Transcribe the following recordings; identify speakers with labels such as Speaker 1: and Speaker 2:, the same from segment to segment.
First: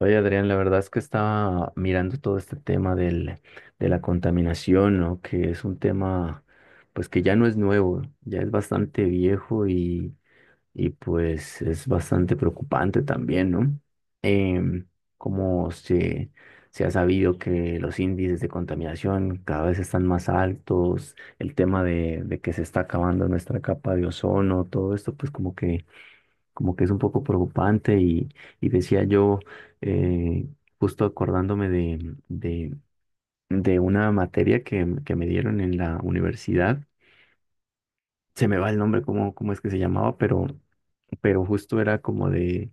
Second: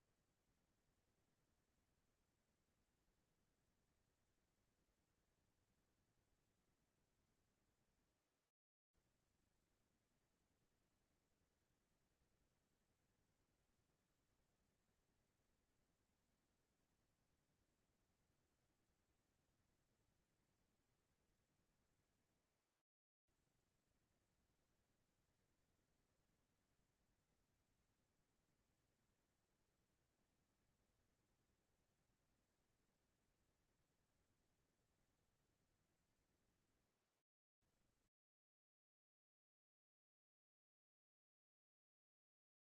Speaker 1: Oye, Adrián, la verdad es que estaba mirando todo este tema de la contaminación, ¿no? Que es un tema, pues que ya no es nuevo, ya es bastante viejo y pues es bastante preocupante también, ¿no? Em, como se, se ha sabido que los índices de contaminación cada vez están más altos, el tema de que se está acabando nuestra capa de ozono, todo esto, pues como que es un poco preocupante y decía yo, eh, justo acordándome de una materia que me dieron en la universidad, se me va el nombre, cómo es que se llamaba, pero justo era como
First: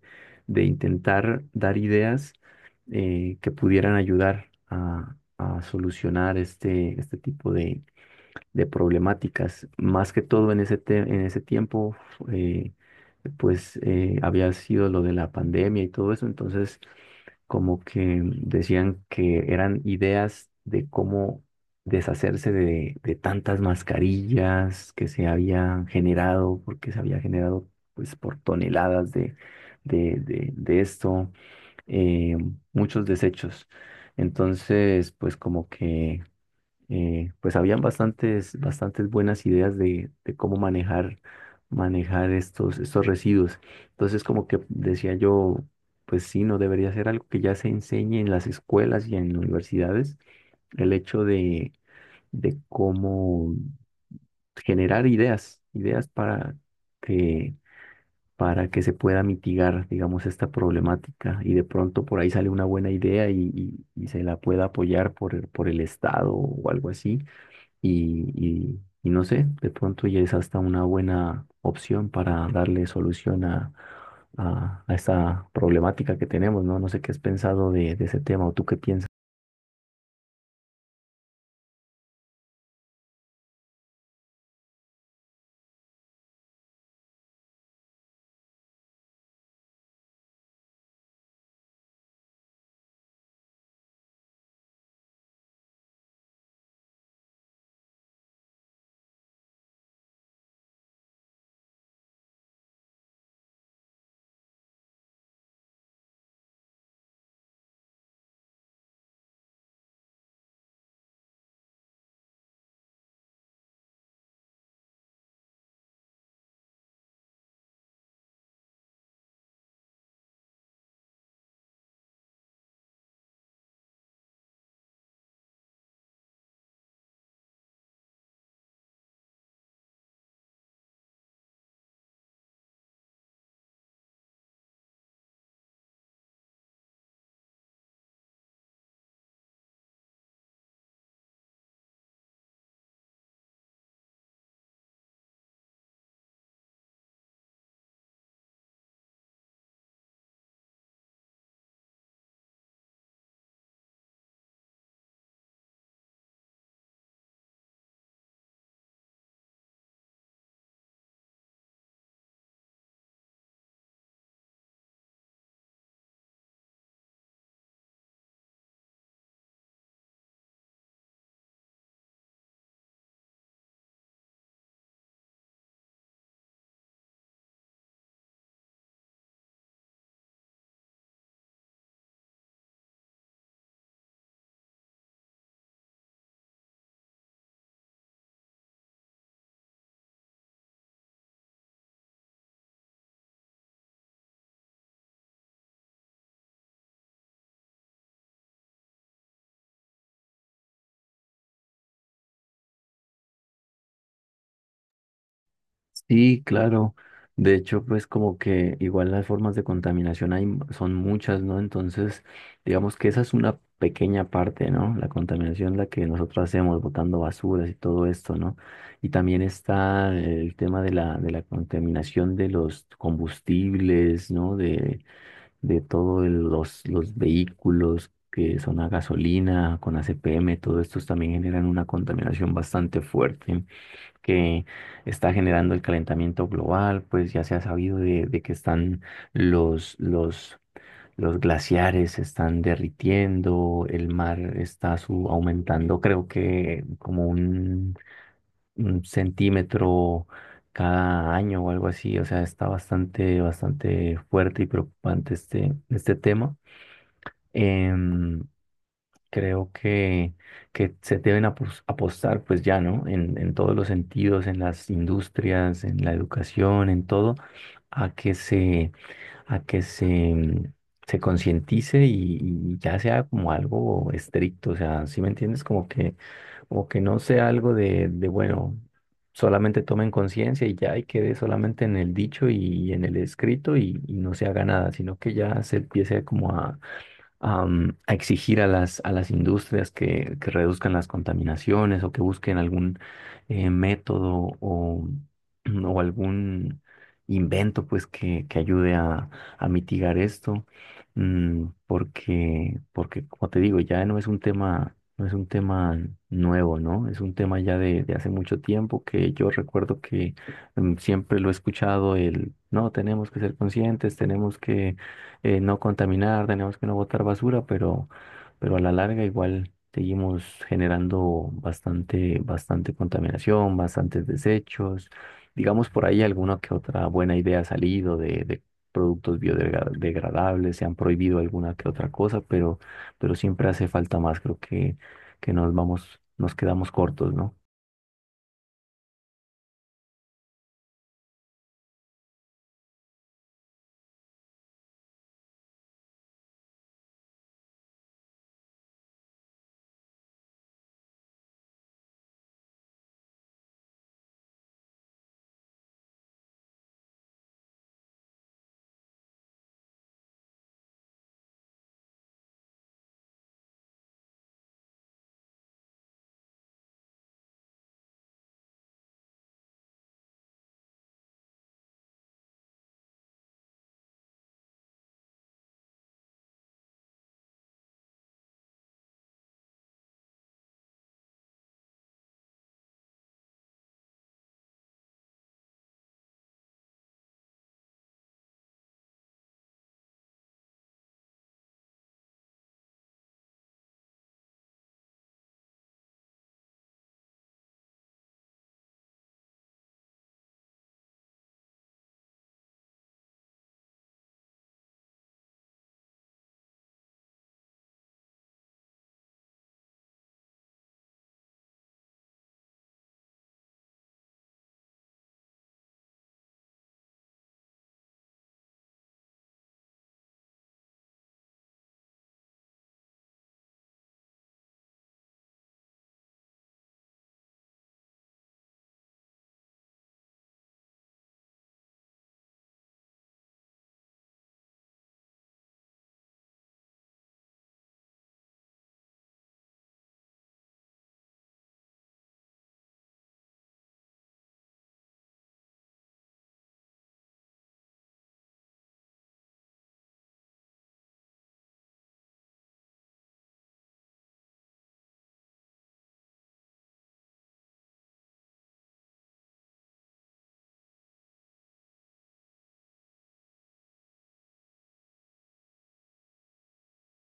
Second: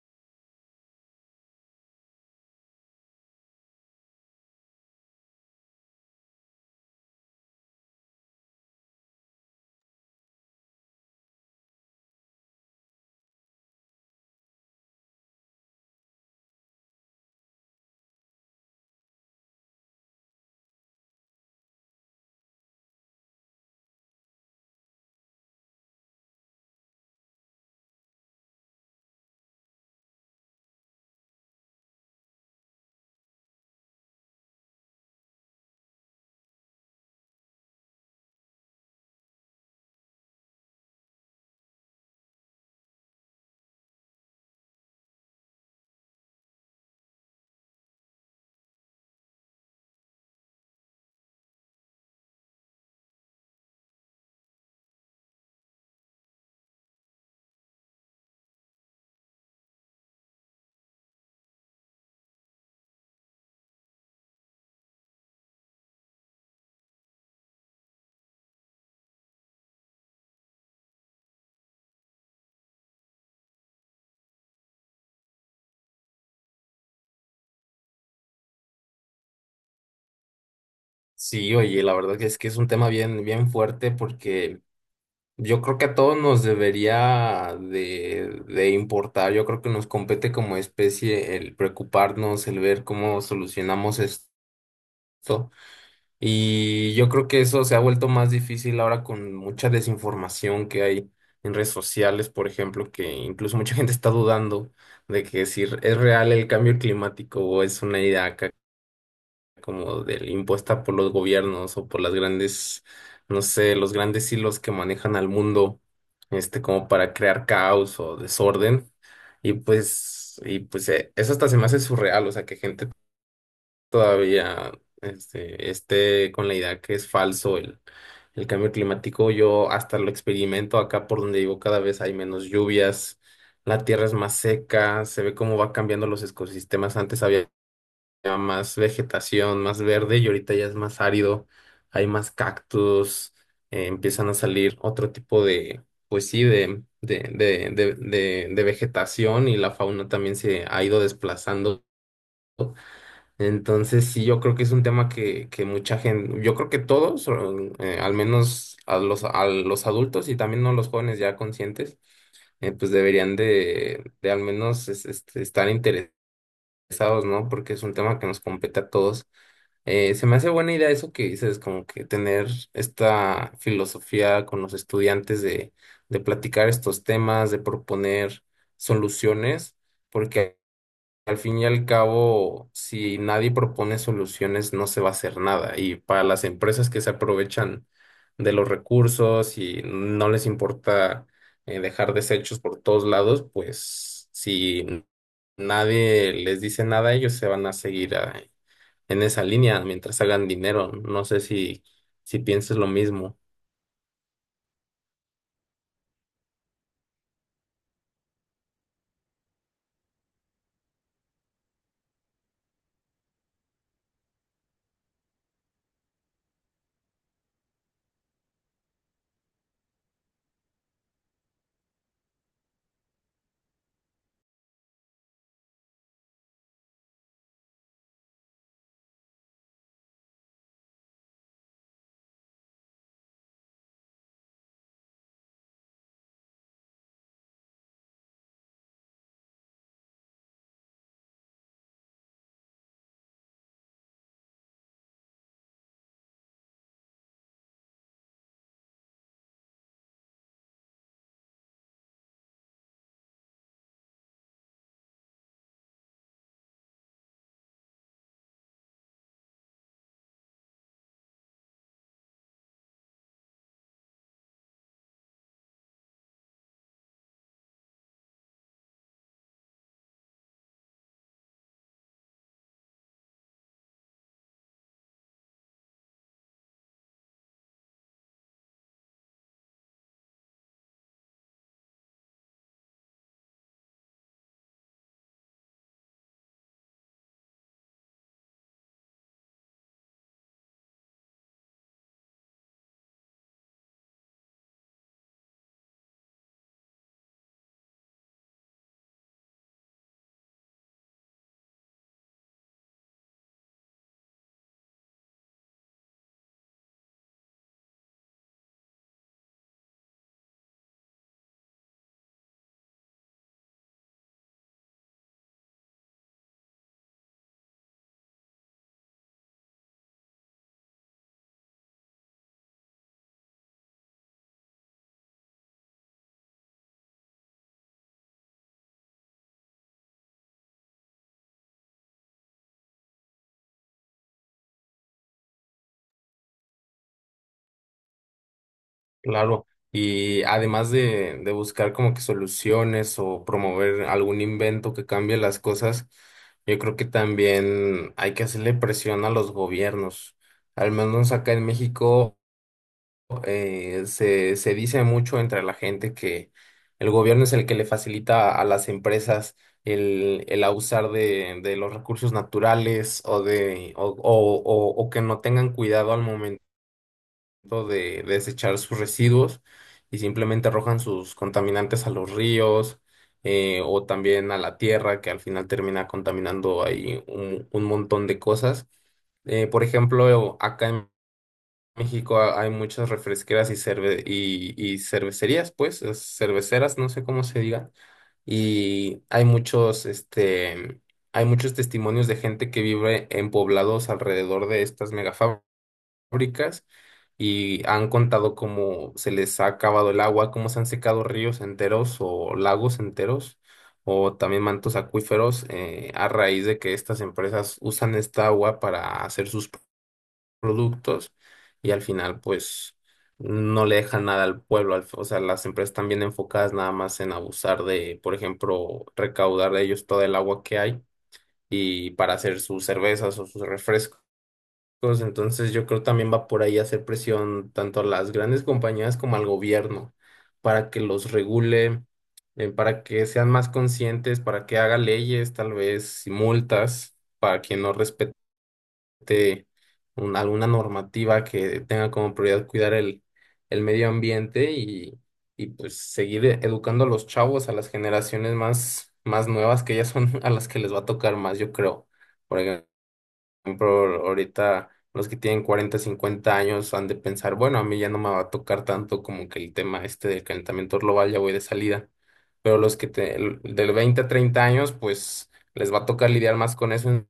Speaker 1: de intentar dar ideas, que pudieran ayudar a solucionar este tipo de problemáticas. Más que todo en en ese tiempo, eh, había sido lo de la pandemia y todo eso, entonces como que decían que eran ideas de cómo deshacerse de tantas mascarillas que se habían generado, porque se había generado pues por toneladas de esto, eh, muchos desechos. Entonces, pues como que, pues habían bastantes buenas ideas de cómo manejar estos residuos. Entonces, como que decía yo, pues sí, no debería ser algo que ya se enseñe en las escuelas y en universidades, el hecho de cómo generar ideas que, para que se pueda mitigar, digamos, esta problemática. Y de pronto por ahí sale una buena idea y se la pueda apoyar por por el Estado o algo así y no sé, de pronto ya es hasta una buena opción para darle solución a esta problemática que tenemos, ¿no? No sé qué has pensado de ese tema o tú qué piensas.
Speaker 2: Sí, oye, la verdad que es un tema bien fuerte porque yo creo que a todos nos debería de importar. Yo creo que nos compete como especie el preocuparnos, el ver cómo solucionamos esto. Y yo creo que eso se ha vuelto más difícil ahora con mucha desinformación que hay en redes sociales, por ejemplo, que incluso mucha gente está dudando de que si es real el cambio climático o es una idea acá como del impuesta por los gobiernos o por las grandes, no sé, los grandes hilos que manejan al mundo, este, como para crear caos o desorden. Eso hasta se me hace surreal, o sea, que gente todavía esté con la idea que es falso el cambio climático. Yo hasta lo experimento acá por donde vivo, cada vez hay menos lluvias. La tierra es más seca, se ve cómo va cambiando los ecosistemas. Antes había más vegetación, más verde, y ahorita ya es más árido, hay más cactus. Empiezan a salir otro tipo de, pues sí, de vegetación, y la fauna también se ha ido desplazando. Entonces sí, yo creo que es un tema que mucha gente, yo creo que todos, al menos a los adultos y también no los jóvenes ya conscientes, pues deberían de al menos estar interesados, ¿no? Porque es un tema que nos compete a todos. Se me hace buena idea eso que dices, como que tener esta filosofía con los estudiantes de platicar estos temas, de proponer soluciones, porque al fin y al cabo, si nadie propone soluciones, no se va a hacer nada. Y para las empresas que se aprovechan de los recursos y no les importa dejar desechos por todos lados, pues si nadie les dice nada, ellos se van a seguir en esa línea mientras hagan dinero. No sé si pienses lo mismo.
Speaker 1: Sí, claro. De hecho, pues como que igual las formas de contaminación son muchas, ¿no? Entonces, digamos que esa es una pequeña parte, ¿no? La contaminación la que nosotros hacemos botando basuras y todo esto, ¿no? Y también está el tema de la contaminación de los combustibles, ¿no? De todos los vehículos que son a gasolina, con ACPM, todo estos también generan una contaminación bastante fuerte que está generando el calentamiento global, pues ya se ha sabido de que están los, los, los glaciares se están derritiendo, el mar aumentando, creo que como un centímetro cada año o algo así, o sea, está bastante fuerte y preocupante este tema. Em, creo que se deben apostar, pues ya, ¿no? En todos los sentidos, en las industrias, en la educación, en todo, a que se, a que se, mm, se concientice y ya sea como algo estricto, o sea, ¿sí me entiendes? Como que no sea algo de bueno. Solamente tomen conciencia y ya y quede solamente en el dicho en el escrito y no se haga nada, sino que ya se empiece como, a exigir a a las industrias que reduzcan las contaminaciones o que busquen algún método o o algún invento pues que ayude a mitigar esto, porque como te digo, ya no es un tema, no es un tema nuevo, ¿no? Es un tema ya de hace mucho tiempo que yo recuerdo que, siempre lo he escuchado el, no, tenemos que ser conscientes, tenemos que no contaminar, tenemos que no botar basura, pero a la larga igual seguimos generando bastante contaminación, bastantes desechos. Digamos por ahí alguna que otra buena idea ha salido de productos biodegradables, se han prohibido alguna que otra cosa, pero siempre hace falta más, creo que nos vamos, nos quedamos cortos, ¿no?
Speaker 2: Claro. Y además de buscar como que soluciones o promover algún invento que cambie las cosas, yo creo que también hay que hacerle presión a los gobiernos. Al menos acá en México. Se dice mucho entre la gente que el gobierno es el que le facilita a las empresas el abusar de los recursos naturales o, de, o que no tengan cuidado al momento de desechar sus residuos y simplemente arrojan sus contaminantes a los ríos, o también a la tierra que al final termina contaminando ahí un montón de cosas. Por ejemplo, acá en México hay muchas refresqueras y cervecerías, pues, cerveceras, no sé cómo se diga. Y hay muchos, este, hay muchos testimonios de gente que vive en poblados alrededor de estas megafábricas, y han contado cómo se les ha acabado el agua, cómo se han secado ríos enteros o lagos enteros o también mantos acuíferos, a raíz de que estas empresas usan esta agua para hacer sus productos, y al final pues no le dejan nada al pueblo. O sea, las empresas están bien enfocadas nada más en abusar de, por ejemplo, recaudar de ellos todo el agua que hay y para hacer sus cervezas o sus refrescos. Entonces yo creo también va por ahí hacer presión tanto a las grandes compañías como al gobierno para que los regule, para que sean más conscientes, para que haga leyes, tal vez, y multas para quien no respete este, alguna normativa que tenga como prioridad cuidar el medio ambiente, y pues seguir educando a los chavos, a las generaciones más nuevas, que ya son a las que les va a tocar más, yo creo. Por ejemplo, ahorita los que tienen 40 50 años han de pensar, bueno, a mí ya no me va a tocar tanto como que el tema este del calentamiento global, ya voy de salida. Pero los que del 20 a 30 años, pues les va a tocar lidiar más con eso en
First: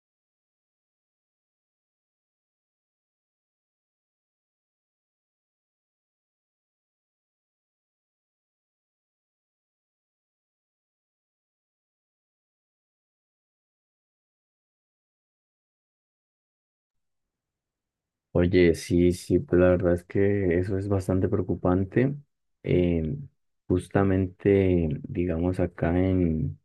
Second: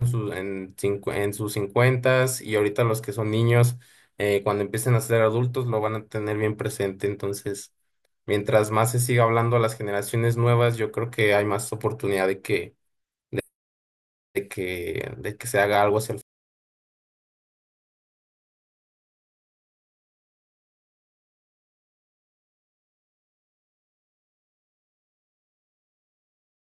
Speaker 2: en sus cincuentas, y ahorita los que son niños, cuando empiecen a ser adultos, lo van a tener bien presente. Entonces, mientras más se siga hablando a las generaciones nuevas, yo creo que hay más oportunidad de, de que se haga algo hacia el...
Speaker 1: Oye, sí, sí, pues la verdad es que eso es bastante preocupante. Eh, justamente, digamos, acá en,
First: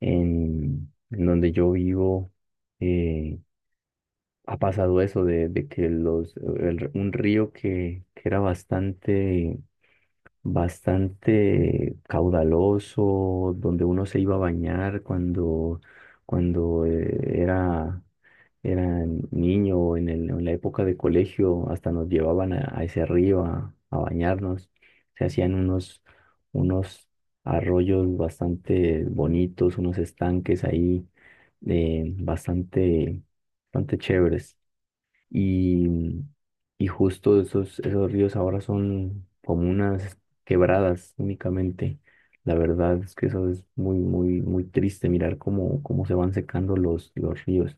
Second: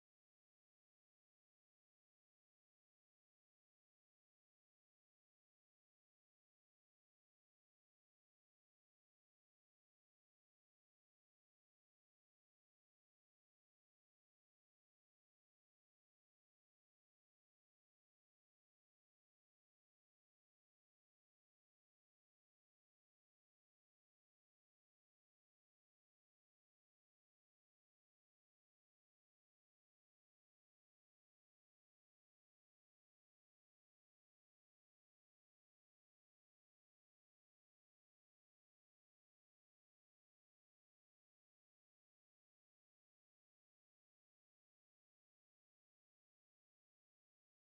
Speaker 1: en, en donde yo vivo, eh, ha pasado eso de que un río que era bastante caudaloso, donde uno se iba a bañar cuando eran niño o en en la época de colegio, hasta nos llevaban a ese río a bañarnos. Se hacían unos arroyos bastante bonitos, unos estanques ahí, eh, bastante, bastante chéveres. Y, y justo esos ríos ahora son como unas quebradas únicamente. La verdad es que eso es muy, muy, muy triste mirar cómo se van secando los ríos.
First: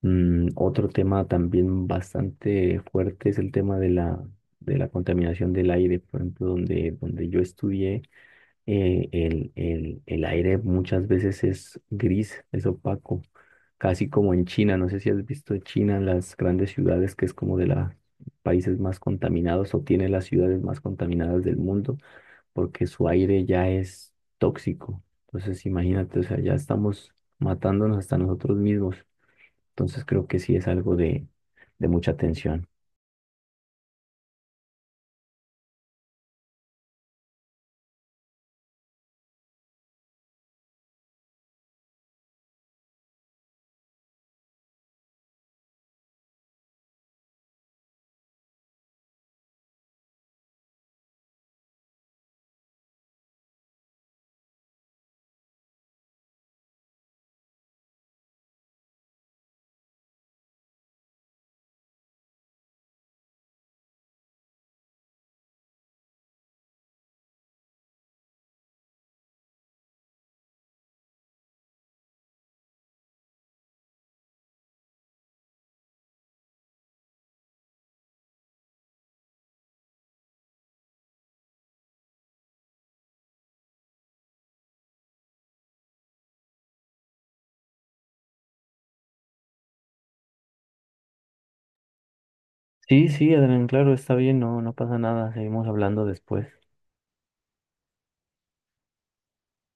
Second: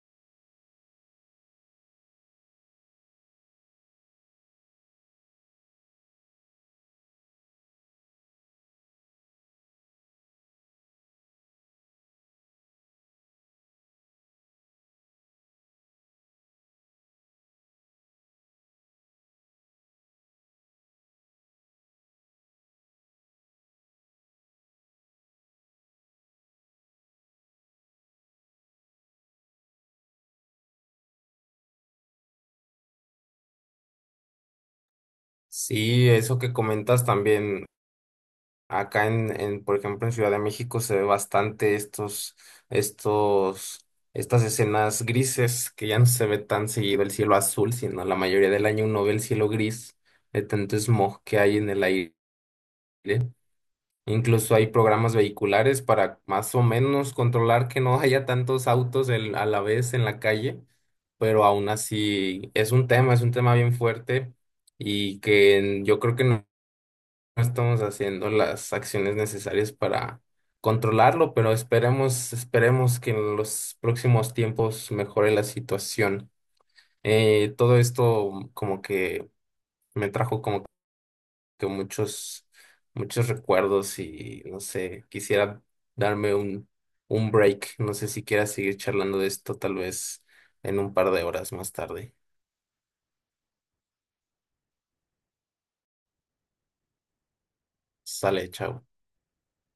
Speaker 1: Mm, otro tema también bastante fuerte es el tema de la contaminación del aire. Por ejemplo, donde yo estudié, el aire muchas veces es gris, es opaco, casi como en China. No sé si has visto China, las grandes ciudades, que es como de los países más contaminados o tiene las ciudades más contaminadas del mundo, porque su aire ya es tóxico. Entonces, imagínate, o sea, ya estamos matándonos hasta nosotros mismos. Entonces creo que sí es algo de mucha tensión.
Speaker 2: Sí, eso que comentas también. Acá por ejemplo, en Ciudad de México se ve bastante estos, estas escenas grises, que ya no se ve tan seguido el cielo azul, sino la mayoría del año uno ve el cielo gris de tanto smog que hay en el aire. Incluso hay programas vehiculares para más o menos controlar que no haya tantos autos a la vez en la calle, pero aún así es un tema bien fuerte, y que yo creo que no estamos haciendo las acciones necesarias para controlarlo, pero esperemos, esperemos que en los próximos tiempos mejore la situación. Todo esto como que me trajo como que muchos, muchos recuerdos, y no sé, quisiera darme un break. No sé si quieras seguir charlando de esto, tal vez en un par de horas más tarde.
Speaker 1: Sí, sí, Adrián, claro, está bien, no, no pasa nada, seguimos hablando después.
Speaker 2: Sale, chao.